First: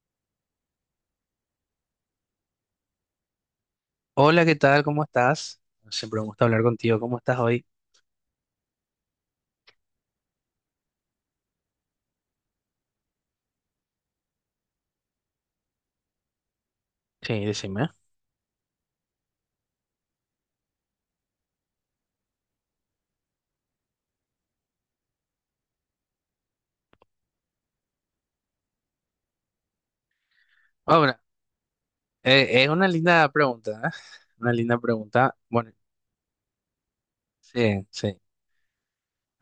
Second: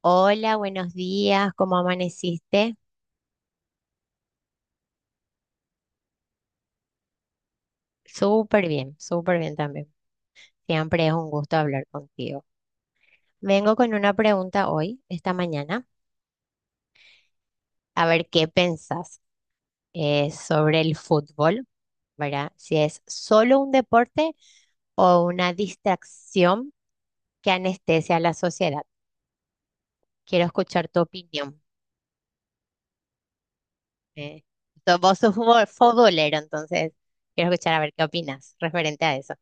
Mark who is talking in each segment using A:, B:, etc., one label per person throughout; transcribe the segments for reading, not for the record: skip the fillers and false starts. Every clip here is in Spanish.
A: Hola, buenos días, ¿cómo amaneciste?
B: Hola, ¿qué tal? ¿Cómo estás? Siempre me gusta hablar contigo. ¿Cómo estás hoy?
A: Súper bien también. Siempre es un gusto hablar contigo. Vengo con una pregunta hoy, esta mañana,
B: Sí, decime.
A: a ver qué pensás sobre el fútbol, ¿verdad? Si es solo un deporte o una distracción que anestesia a la sociedad. Quiero escuchar tu
B: Ahora,
A: opinión.
B: es una linda pregunta, ¿eh?
A: eh.
B: Una linda
A: Vos sos
B: pregunta. Bueno,
A: futbolero, entonces quiero escuchar a
B: sí,
A: ver qué
B: sí.
A: opinas referente a eso.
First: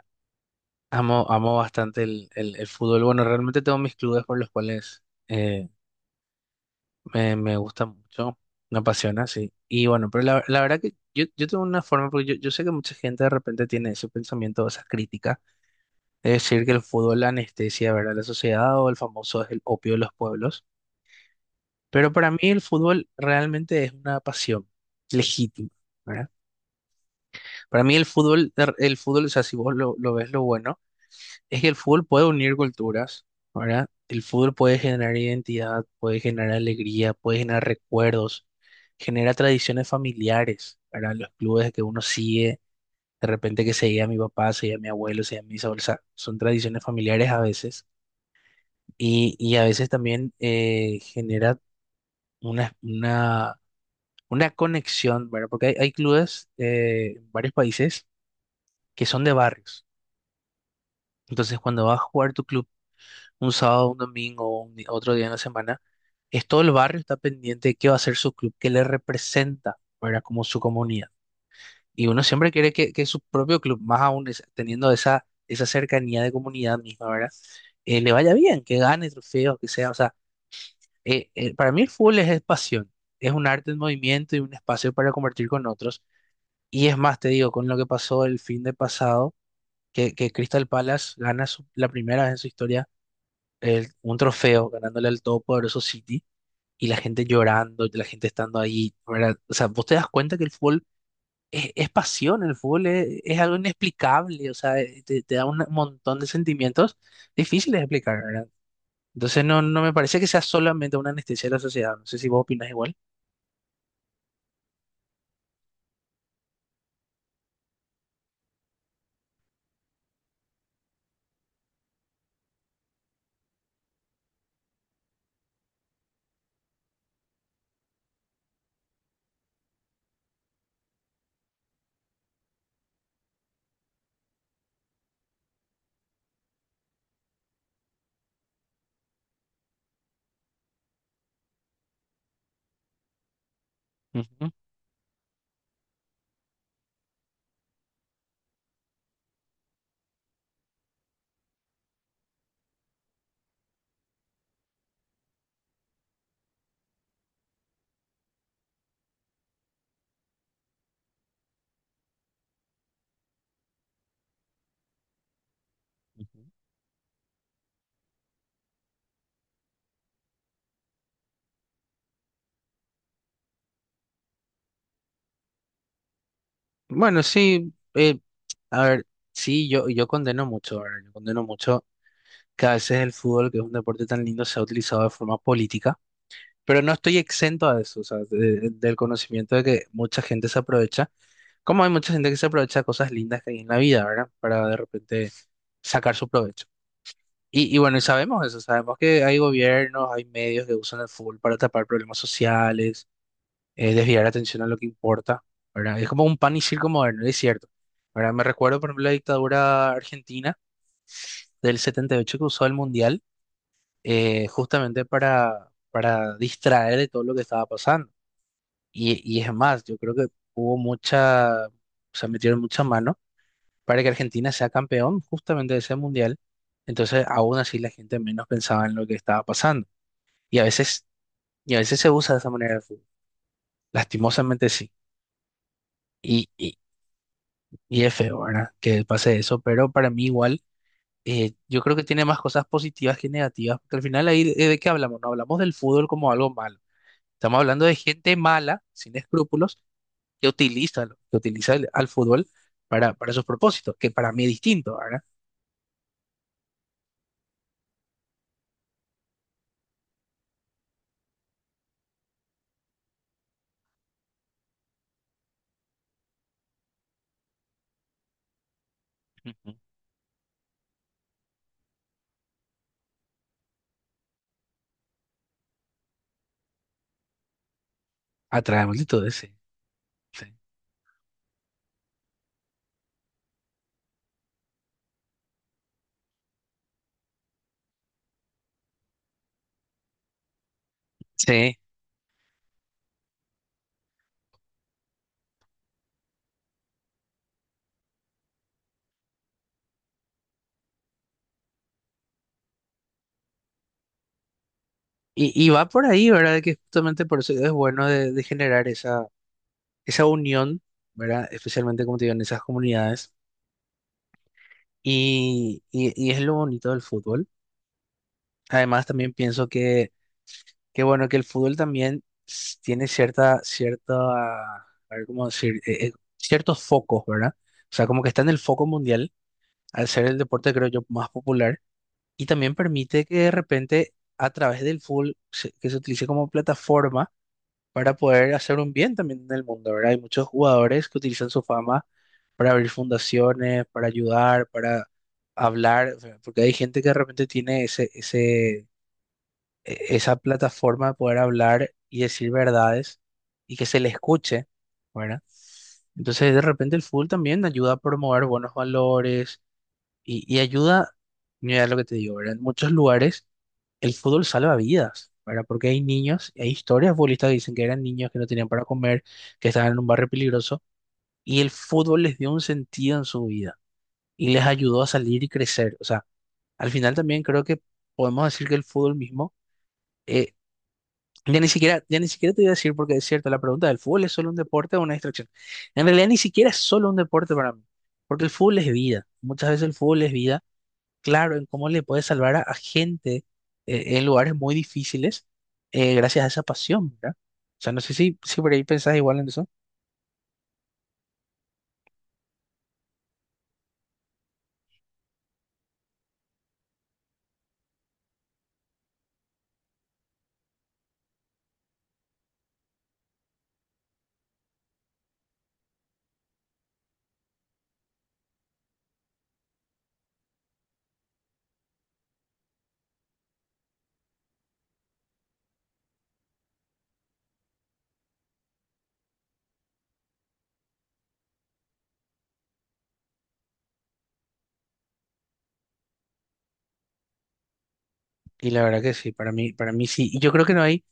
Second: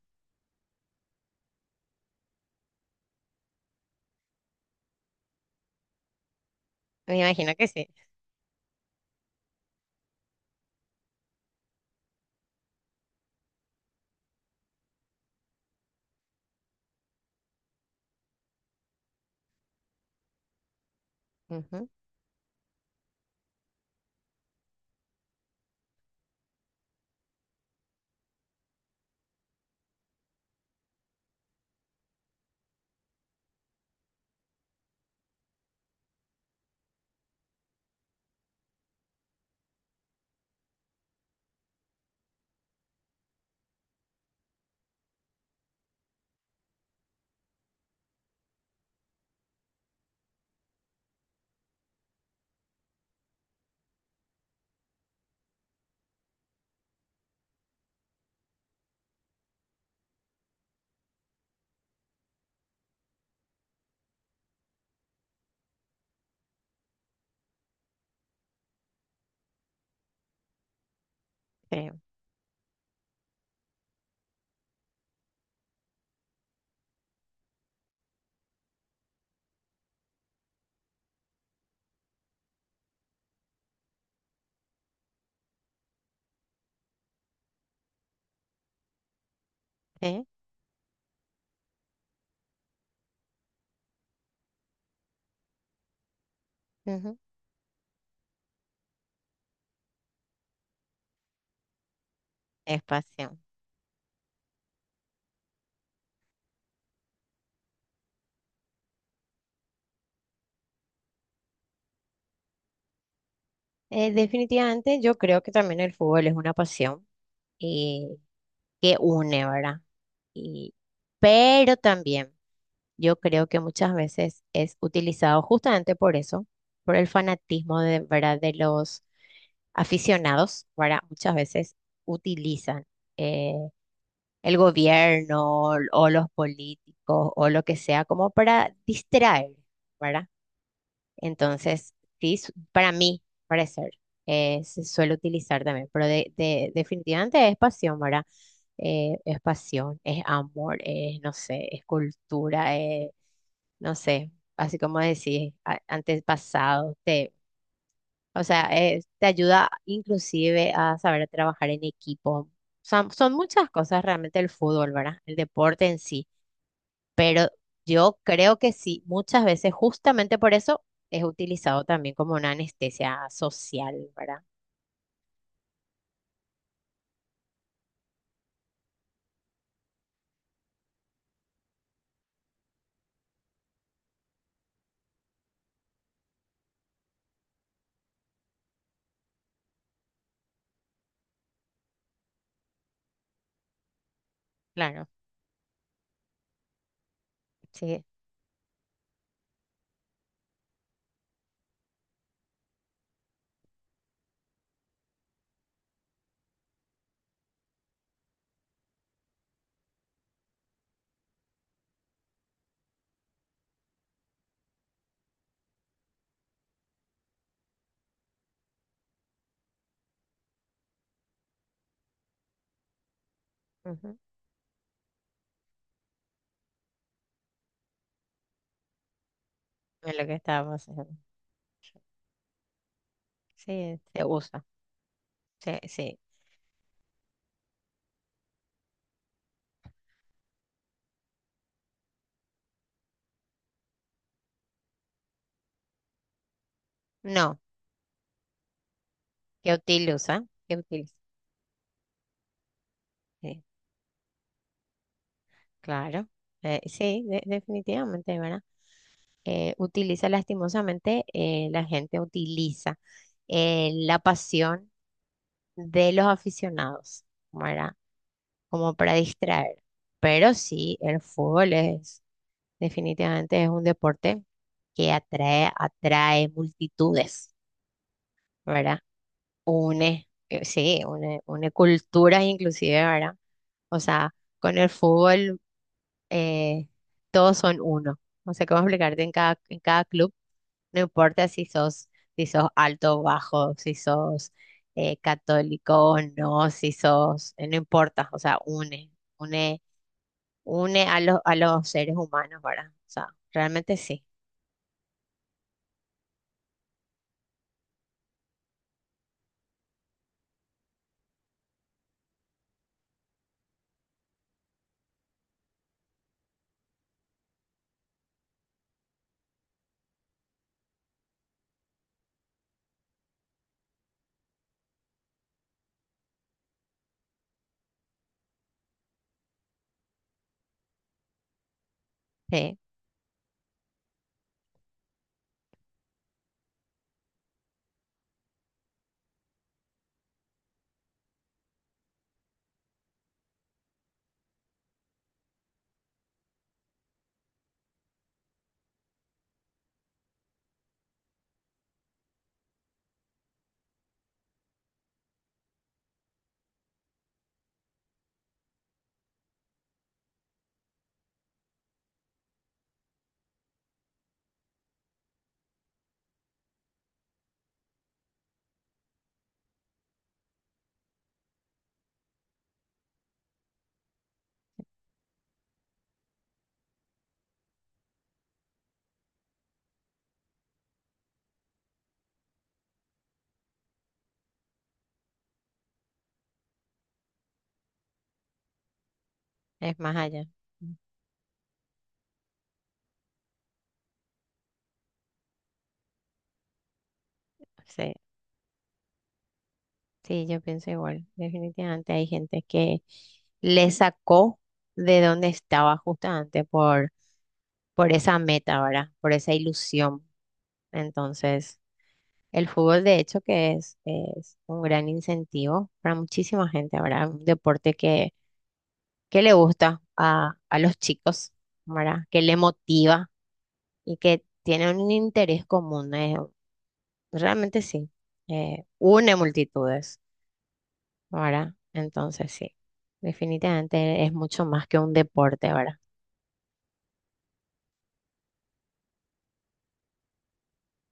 B: Amo, amo bastante el fútbol. Bueno, realmente tengo mis clubes por los cuales eh,
A: Me
B: me,
A: imagino
B: me
A: que
B: gusta
A: sí.
B: mucho, me apasiona, sí. Y bueno, pero la verdad que yo tengo una forma, porque yo sé que mucha gente de repente tiene ese pensamiento, esa crítica de decir que el fútbol anestesia, ¿verdad? La sociedad o el famoso es el opio de los pueblos.
A: Ujú,
B: Pero para mí el fútbol realmente es una pasión legítima, ¿verdad? Para mí el fútbol, o sea, si vos lo ves lo bueno, es que el fútbol puede unir culturas, ¿verdad? El fútbol puede generar identidad, puede generar alegría, puede generar recuerdos, genera tradiciones familiares, ¿verdad? Los clubes que uno sigue, de repente que seguía a mi papá, seguía a mi abuelo, seguía a mis abuelos, o sea, son tradiciones familiares a veces, y a veces también genera una, una una conexión, ¿verdad? Porque hay clubes en varios países que son de barrios. Entonces, cuando vas a jugar tu club un sábado, un domingo, otro día en la semana, es todo el barrio está pendiente de qué va a ser su club, qué le representa, ¿verdad? Como su comunidad.
A: creo.
B: Y uno siempre quiere que su propio club, más aún teniendo esa cercanía de comunidad misma, ¿verdad? Le vaya bien, que gane trofeos, que sea. O sea, para mí el fútbol es pasión, es un arte en movimiento y un espacio para compartir con otros. Y es más, te digo, con lo que pasó el fin de pasado, que,
A: Sí,
B: que Crystal Palace gana la primera vez en su historia un trofeo, ganándole al todopoderoso City, y la gente llorando, y la gente estando ahí, ¿verdad? O sea, vos te das cuenta que el fútbol es pasión, el
A: es
B: fútbol es
A: pasión.
B: algo inexplicable, o sea, te, te da un montón de sentimientos difíciles de explicar, ¿verdad? Entonces no, no me parece que sea solamente una anestesia de la sociedad, no sé si vos opinás igual.
A: Definitivamente yo creo que también el fútbol es una pasión eh, que une, ¿verdad? Y, pero también yo creo que muchas veces es utilizado justamente por eso, por el fanatismo de, ¿verdad? De los aficionados, ¿verdad? Muchas veces utilizan eh, el gobierno o los políticos o lo que sea como para distraer, ¿verdad? Entonces, sí, para mí, parecer,
B: Ujú,
A: se suele utilizar también, pero definitivamente es pasión, ¿verdad? Es pasión, es amor, es, no sé, es cultura, es, no sé, así como decís, antepasado, te, o sea, te ayuda inclusive a saber trabajar en equipo. Son muchas cosas realmente el fútbol, ¿verdad? El deporte en sí.
B: ujú.
A: Yo creo que sí, muchas veces justamente por eso es utilizado también como una anestesia social, ¿verdad?
B: Bueno, sí, a ver, sí, yo condeno mucho, ¿verdad? Yo condeno mucho que a veces el fútbol, que es un deporte tan lindo, se ha utilizado de forma política, pero no estoy exento a eso, o sea, del conocimiento de que mucha gente se aprovecha, como hay mucha gente que se aprovecha de cosas lindas que hay en la vida, ¿verdad? Para de
A: Claro,
B: repente sacar su provecho. Y bueno, y
A: sí.
B: sabemos eso, sabemos que hay gobiernos, hay medios que usan el fútbol para tapar problemas sociales desviar la atención a lo que importa, ¿verdad? Es como un pan y circo moderno, es cierto, ¿verdad? Me recuerdo, por ejemplo, la dictadura argentina del 78 que usó el Mundial justamente para distraer de todo lo que estaba pasando. Y es más, yo creo que hubo mucha, o sea, metieron mucha mano para que
A: Ujú,
B: Argentina sea campeón justamente de ese Mundial. Entonces, aún así, la gente menos pensaba en lo que estaba pasando.
A: es lo que
B: Y a
A: estaba
B: veces,
A: pasando.
B: y a veces se usa de esa manera el fútbol.
A: Sí, se usa.
B: Lastimosamente sí.
A: Sí, sí.
B: Y, y es feo, ¿verdad? Que pase eso, pero para mí igual, yo creo que tiene más cosas positivas que negativas, porque al final ahí de qué hablamos, no hablamos del fútbol como algo malo,
A: No,
B: estamos hablando de gente mala, sin
A: que
B: escrúpulos,
A: utiliza,
B: que
A: que
B: utiliza,
A: utiliza.
B: que utiliza al fútbol para sus
A: Sí,
B: propósitos, que para mí es distinto, ¿verdad?
A: claro. Sí, definitivamente, ¿verdad? Utiliza lastimosamente, la gente utiliza la pasión de los aficionados, ¿verdad? Como para
B: Ujú.
A: distraer. Pero sí, el fútbol es, definitivamente es un deporte que atrae, atrae multitudes.
B: Atrae
A: ¿Verdad?
B: multitudes, sí.
A: Une,
B: Sí.
A: sí, une, une culturas inclusive, ¿verdad? O sea, con el fútbol eh, todos son uno. No sé cómo explicarte en cada club, no importa si
B: Sí.
A: sos, si sos alto o bajo, si sos católico o no, si sos, no importa, o sea, une, une, une a los seres humanos, ¿verdad? O sea, realmente sí,
B: Y va por ahí, ¿verdad? Que justamente por eso es bueno de generar esa, esa unión, ¿verdad? Especialmente, como te digo, en esas comunidades. Y es lo bonito del fútbol. Además, también pienso que bueno, que el fútbol también tiene cierta, cierta, a ver cómo decir, ciertos focos, ¿verdad? O sea, como que está en el foco mundial, al ser el deporte, creo yo, más popular, y también
A: sí,
B: permite que de repente, a través del fútbol, que se utilice como plataforma para poder hacer un bien también en el mundo, ¿verdad? Hay muchos jugadores que utilizan su fama para abrir fundaciones, para ayudar, para hablar, o sea, porque hay gente que de repente tiene esa plataforma de poder hablar y decir verdades y que se le escuche, ¿verdad? Entonces, de repente el fútbol también ayuda a promover buenos valores y ayuda, mira lo que te digo, ¿verdad? En muchos lugares el fútbol salva vidas, ¿verdad? Porque hay niños, hay historias de futbolistas que dicen que eran niños que no tenían para comer, que estaban en un barrio peligroso y el fútbol les dio un sentido en su vida y les ayudó a salir y crecer. O sea, al final también creo que podemos decir que el fútbol mismo eh, ya ni siquiera, ya ni siquiera te iba a decir porque es cierto, la pregunta del fútbol es solo un deporte o una distracción. En realidad ni siquiera es solo un deporte para mí, porque el fútbol es vida. Muchas veces el
A: es más
B: fútbol es
A: allá.
B: vida, claro, en cómo le puede salvar a gente en lugares muy difíciles gracias a esa pasión, ¿verdad? O sea, no
A: Sí.
B: sé si, si por ahí pensás igual en eso.
A: Sí, yo pienso igual. Definitivamente hay gente que le sacó de donde estaba justamente por esa meta, ¿verdad? Por esa ilusión. Entonces, el fútbol de hecho que es un gran incentivo para muchísima gente, ¿verdad? Un deporte que le gusta a los chicos, ¿verdad? Que le motiva y que tiene un interés común. Realmente sí, une multitudes. ¿Verdad? Entonces sí, definitivamente es mucho más que un deporte, ¿verdad?
B: Y la verdad que sí, para mí sí. Y yo creo que no hay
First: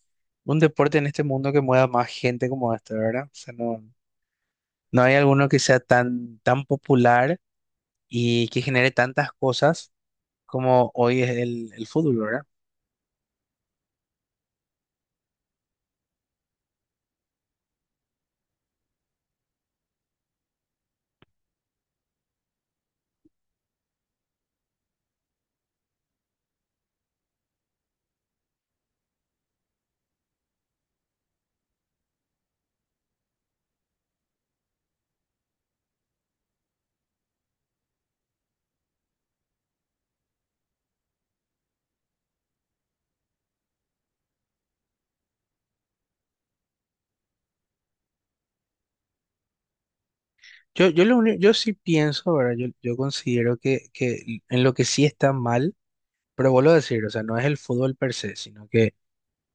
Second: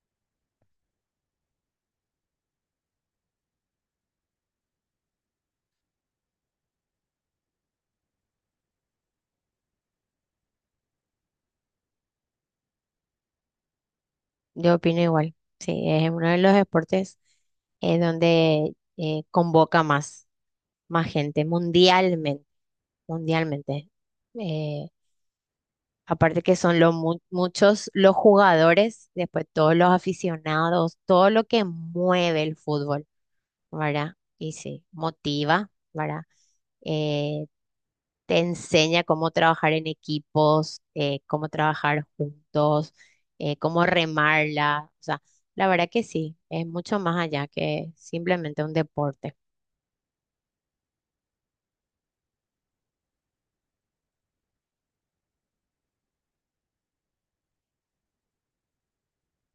B: un deporte en este mundo que mueva más gente como este, ¿verdad? O sea, no, no hay alguno que sea tan, tan popular y que genere tantas cosas como hoy es el fútbol, ¿verdad?
A: Yo opino igual, sí, es uno de los deportes donde convoca más, más gente mundialmente, mundialmente. Eh, aparte que son los muchos los jugadores, después todos los aficionados, todo lo que mueve el fútbol, ¿verdad? Y sí, motiva, ¿verdad? Eh, te enseña cómo trabajar en equipos, cómo trabajar juntos, cómo remarla. O sea, la verdad que sí, es mucho más allá que simplemente un deporte
B: Lo único- yo sí pienso, ¿verdad? Yo considero que en lo que sí está mal, pero vuelvo a decir, o sea, no es el fútbol per se, sino que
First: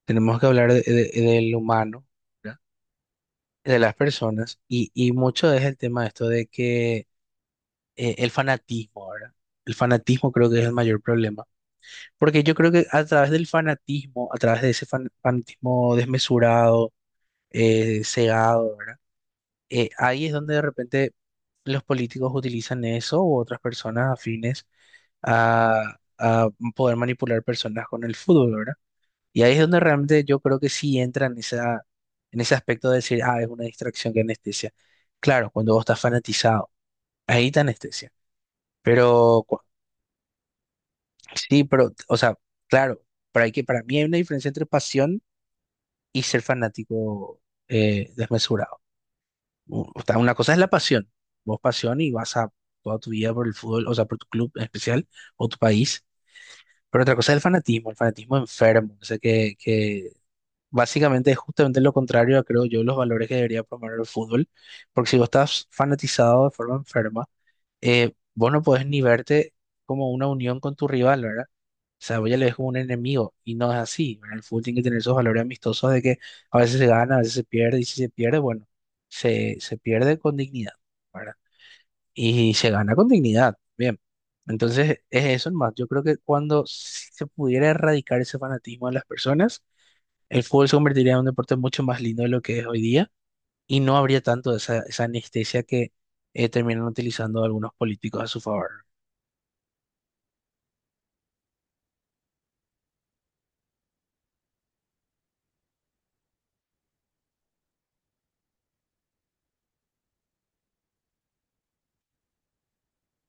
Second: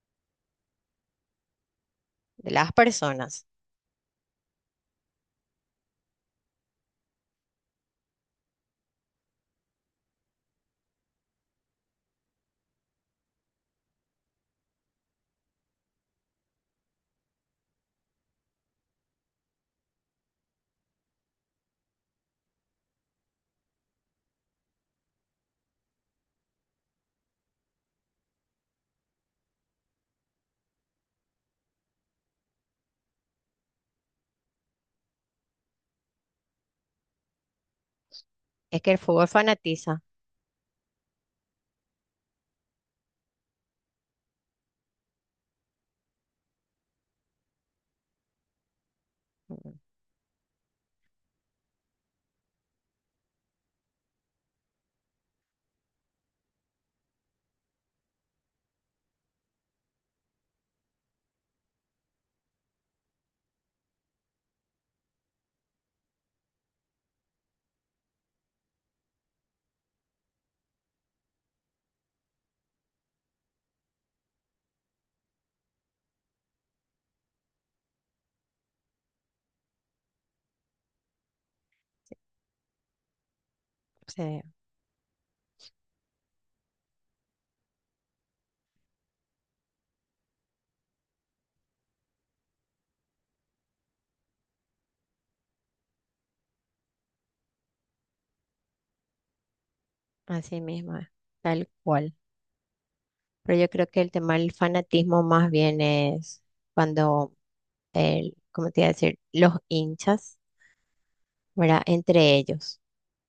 B: tenemos que hablar del humano,
A: de
B: ¿verdad?
A: las personas.
B: De las personas, y mucho es el tema de esto de que el fanatismo, ¿verdad? El fanatismo creo que es el mayor problema, porque yo creo que a través del fanatismo, a través de ese fanatismo desmesurado, cegado, ¿verdad? Ahí es donde de repente los políticos utilizan eso u otras personas afines a poder manipular personas con el fútbol, ¿verdad? Y ahí es donde realmente yo creo que sí entra en esa, en ese aspecto de decir, ah, es una distracción que anestesia. Claro, cuando vos estás fanatizado, ahí te anestesia.
A: Es que el fútbol
B: Pero cu-
A: fanatiza.
B: sí, pero, o sea, claro, para, que, para mí hay una diferencia entre pasión y ser fanático desmesurado.
A: Mm,
B: O sea, una cosa es la pasión, vos pasión y vas a toda tu vida por el fútbol, o sea, por tu club en especial o tu país, pero otra cosa es el fanatismo enfermo, o sea, que básicamente es justamente lo contrario a, creo yo, los valores que debería promover el fútbol, porque si vos estás fanatizado de forma enferma, vos no podés ni verte como una unión con tu rival, ¿verdad? O sea, voy a leer como un enemigo y no es así. En el fútbol tiene que tener esos valores amistosos de que a veces se gana, a veces se pierde y si se pierde, bueno, se pierde con dignidad, ¿verdad? Y se gana con dignidad, bien.
A: sí,
B: Entonces, es eso más. Yo creo que cuando si se pudiera erradicar ese fanatismo de las personas, el fútbol se convertiría en un deporte mucho más lindo de lo que es hoy día y no habría tanto esa, esa anestesia que terminan utilizando algunos políticos a su favor.
A: así mismo, es, tal cual. Pero yo creo que el tema del fanatismo más bien es cuando, el, ¿cómo te iba a decir? Los hinchas, ¿verdad? Entre ellos.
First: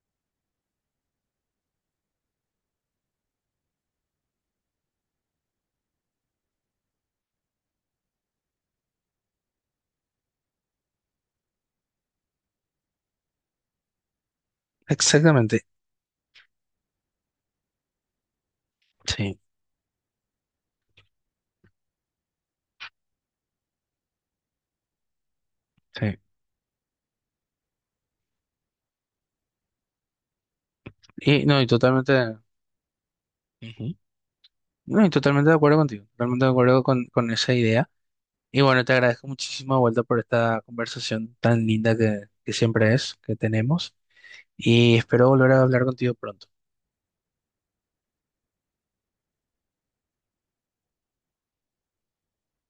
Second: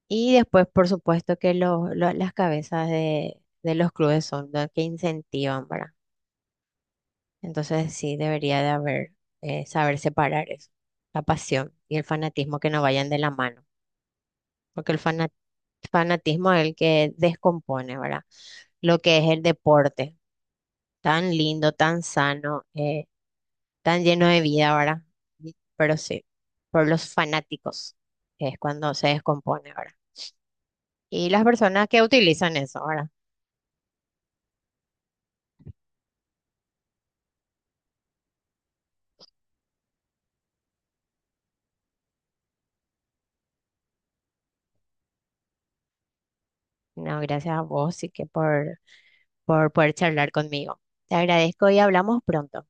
A: Y después, por supuesto, que las cabezas de los clubes son las que incentivan, ¿verdad? Entonces, sí, debería de haber, saber separar eso, la pasión y el fanatismo que no vayan de la mano, porque el
B: Exactamente,
A: fanatismo es el que descompone, ¿verdad? Lo que es
B: sí,
A: el deporte, tan lindo, tan sano, tan lleno de vida, ¿verdad? Pero
B: sí.
A: sí, por los fanáticos es cuando se descompone, ¿verdad? Y las
B: Y no, y
A: personas que
B: totalmente...
A: utilizan eso, ¿verdad?
B: ujú. No, y totalmente de acuerdo contigo, totalmente de acuerdo con esa idea. Y bueno, te agradezco muchísimo de vuelta por esta conversación tan linda que siempre es, que tenemos, y espero volver a hablar contigo pronto.
A: No, gracias a vos y que por poder charlar conmigo. Te agradezco y hablamos pronto.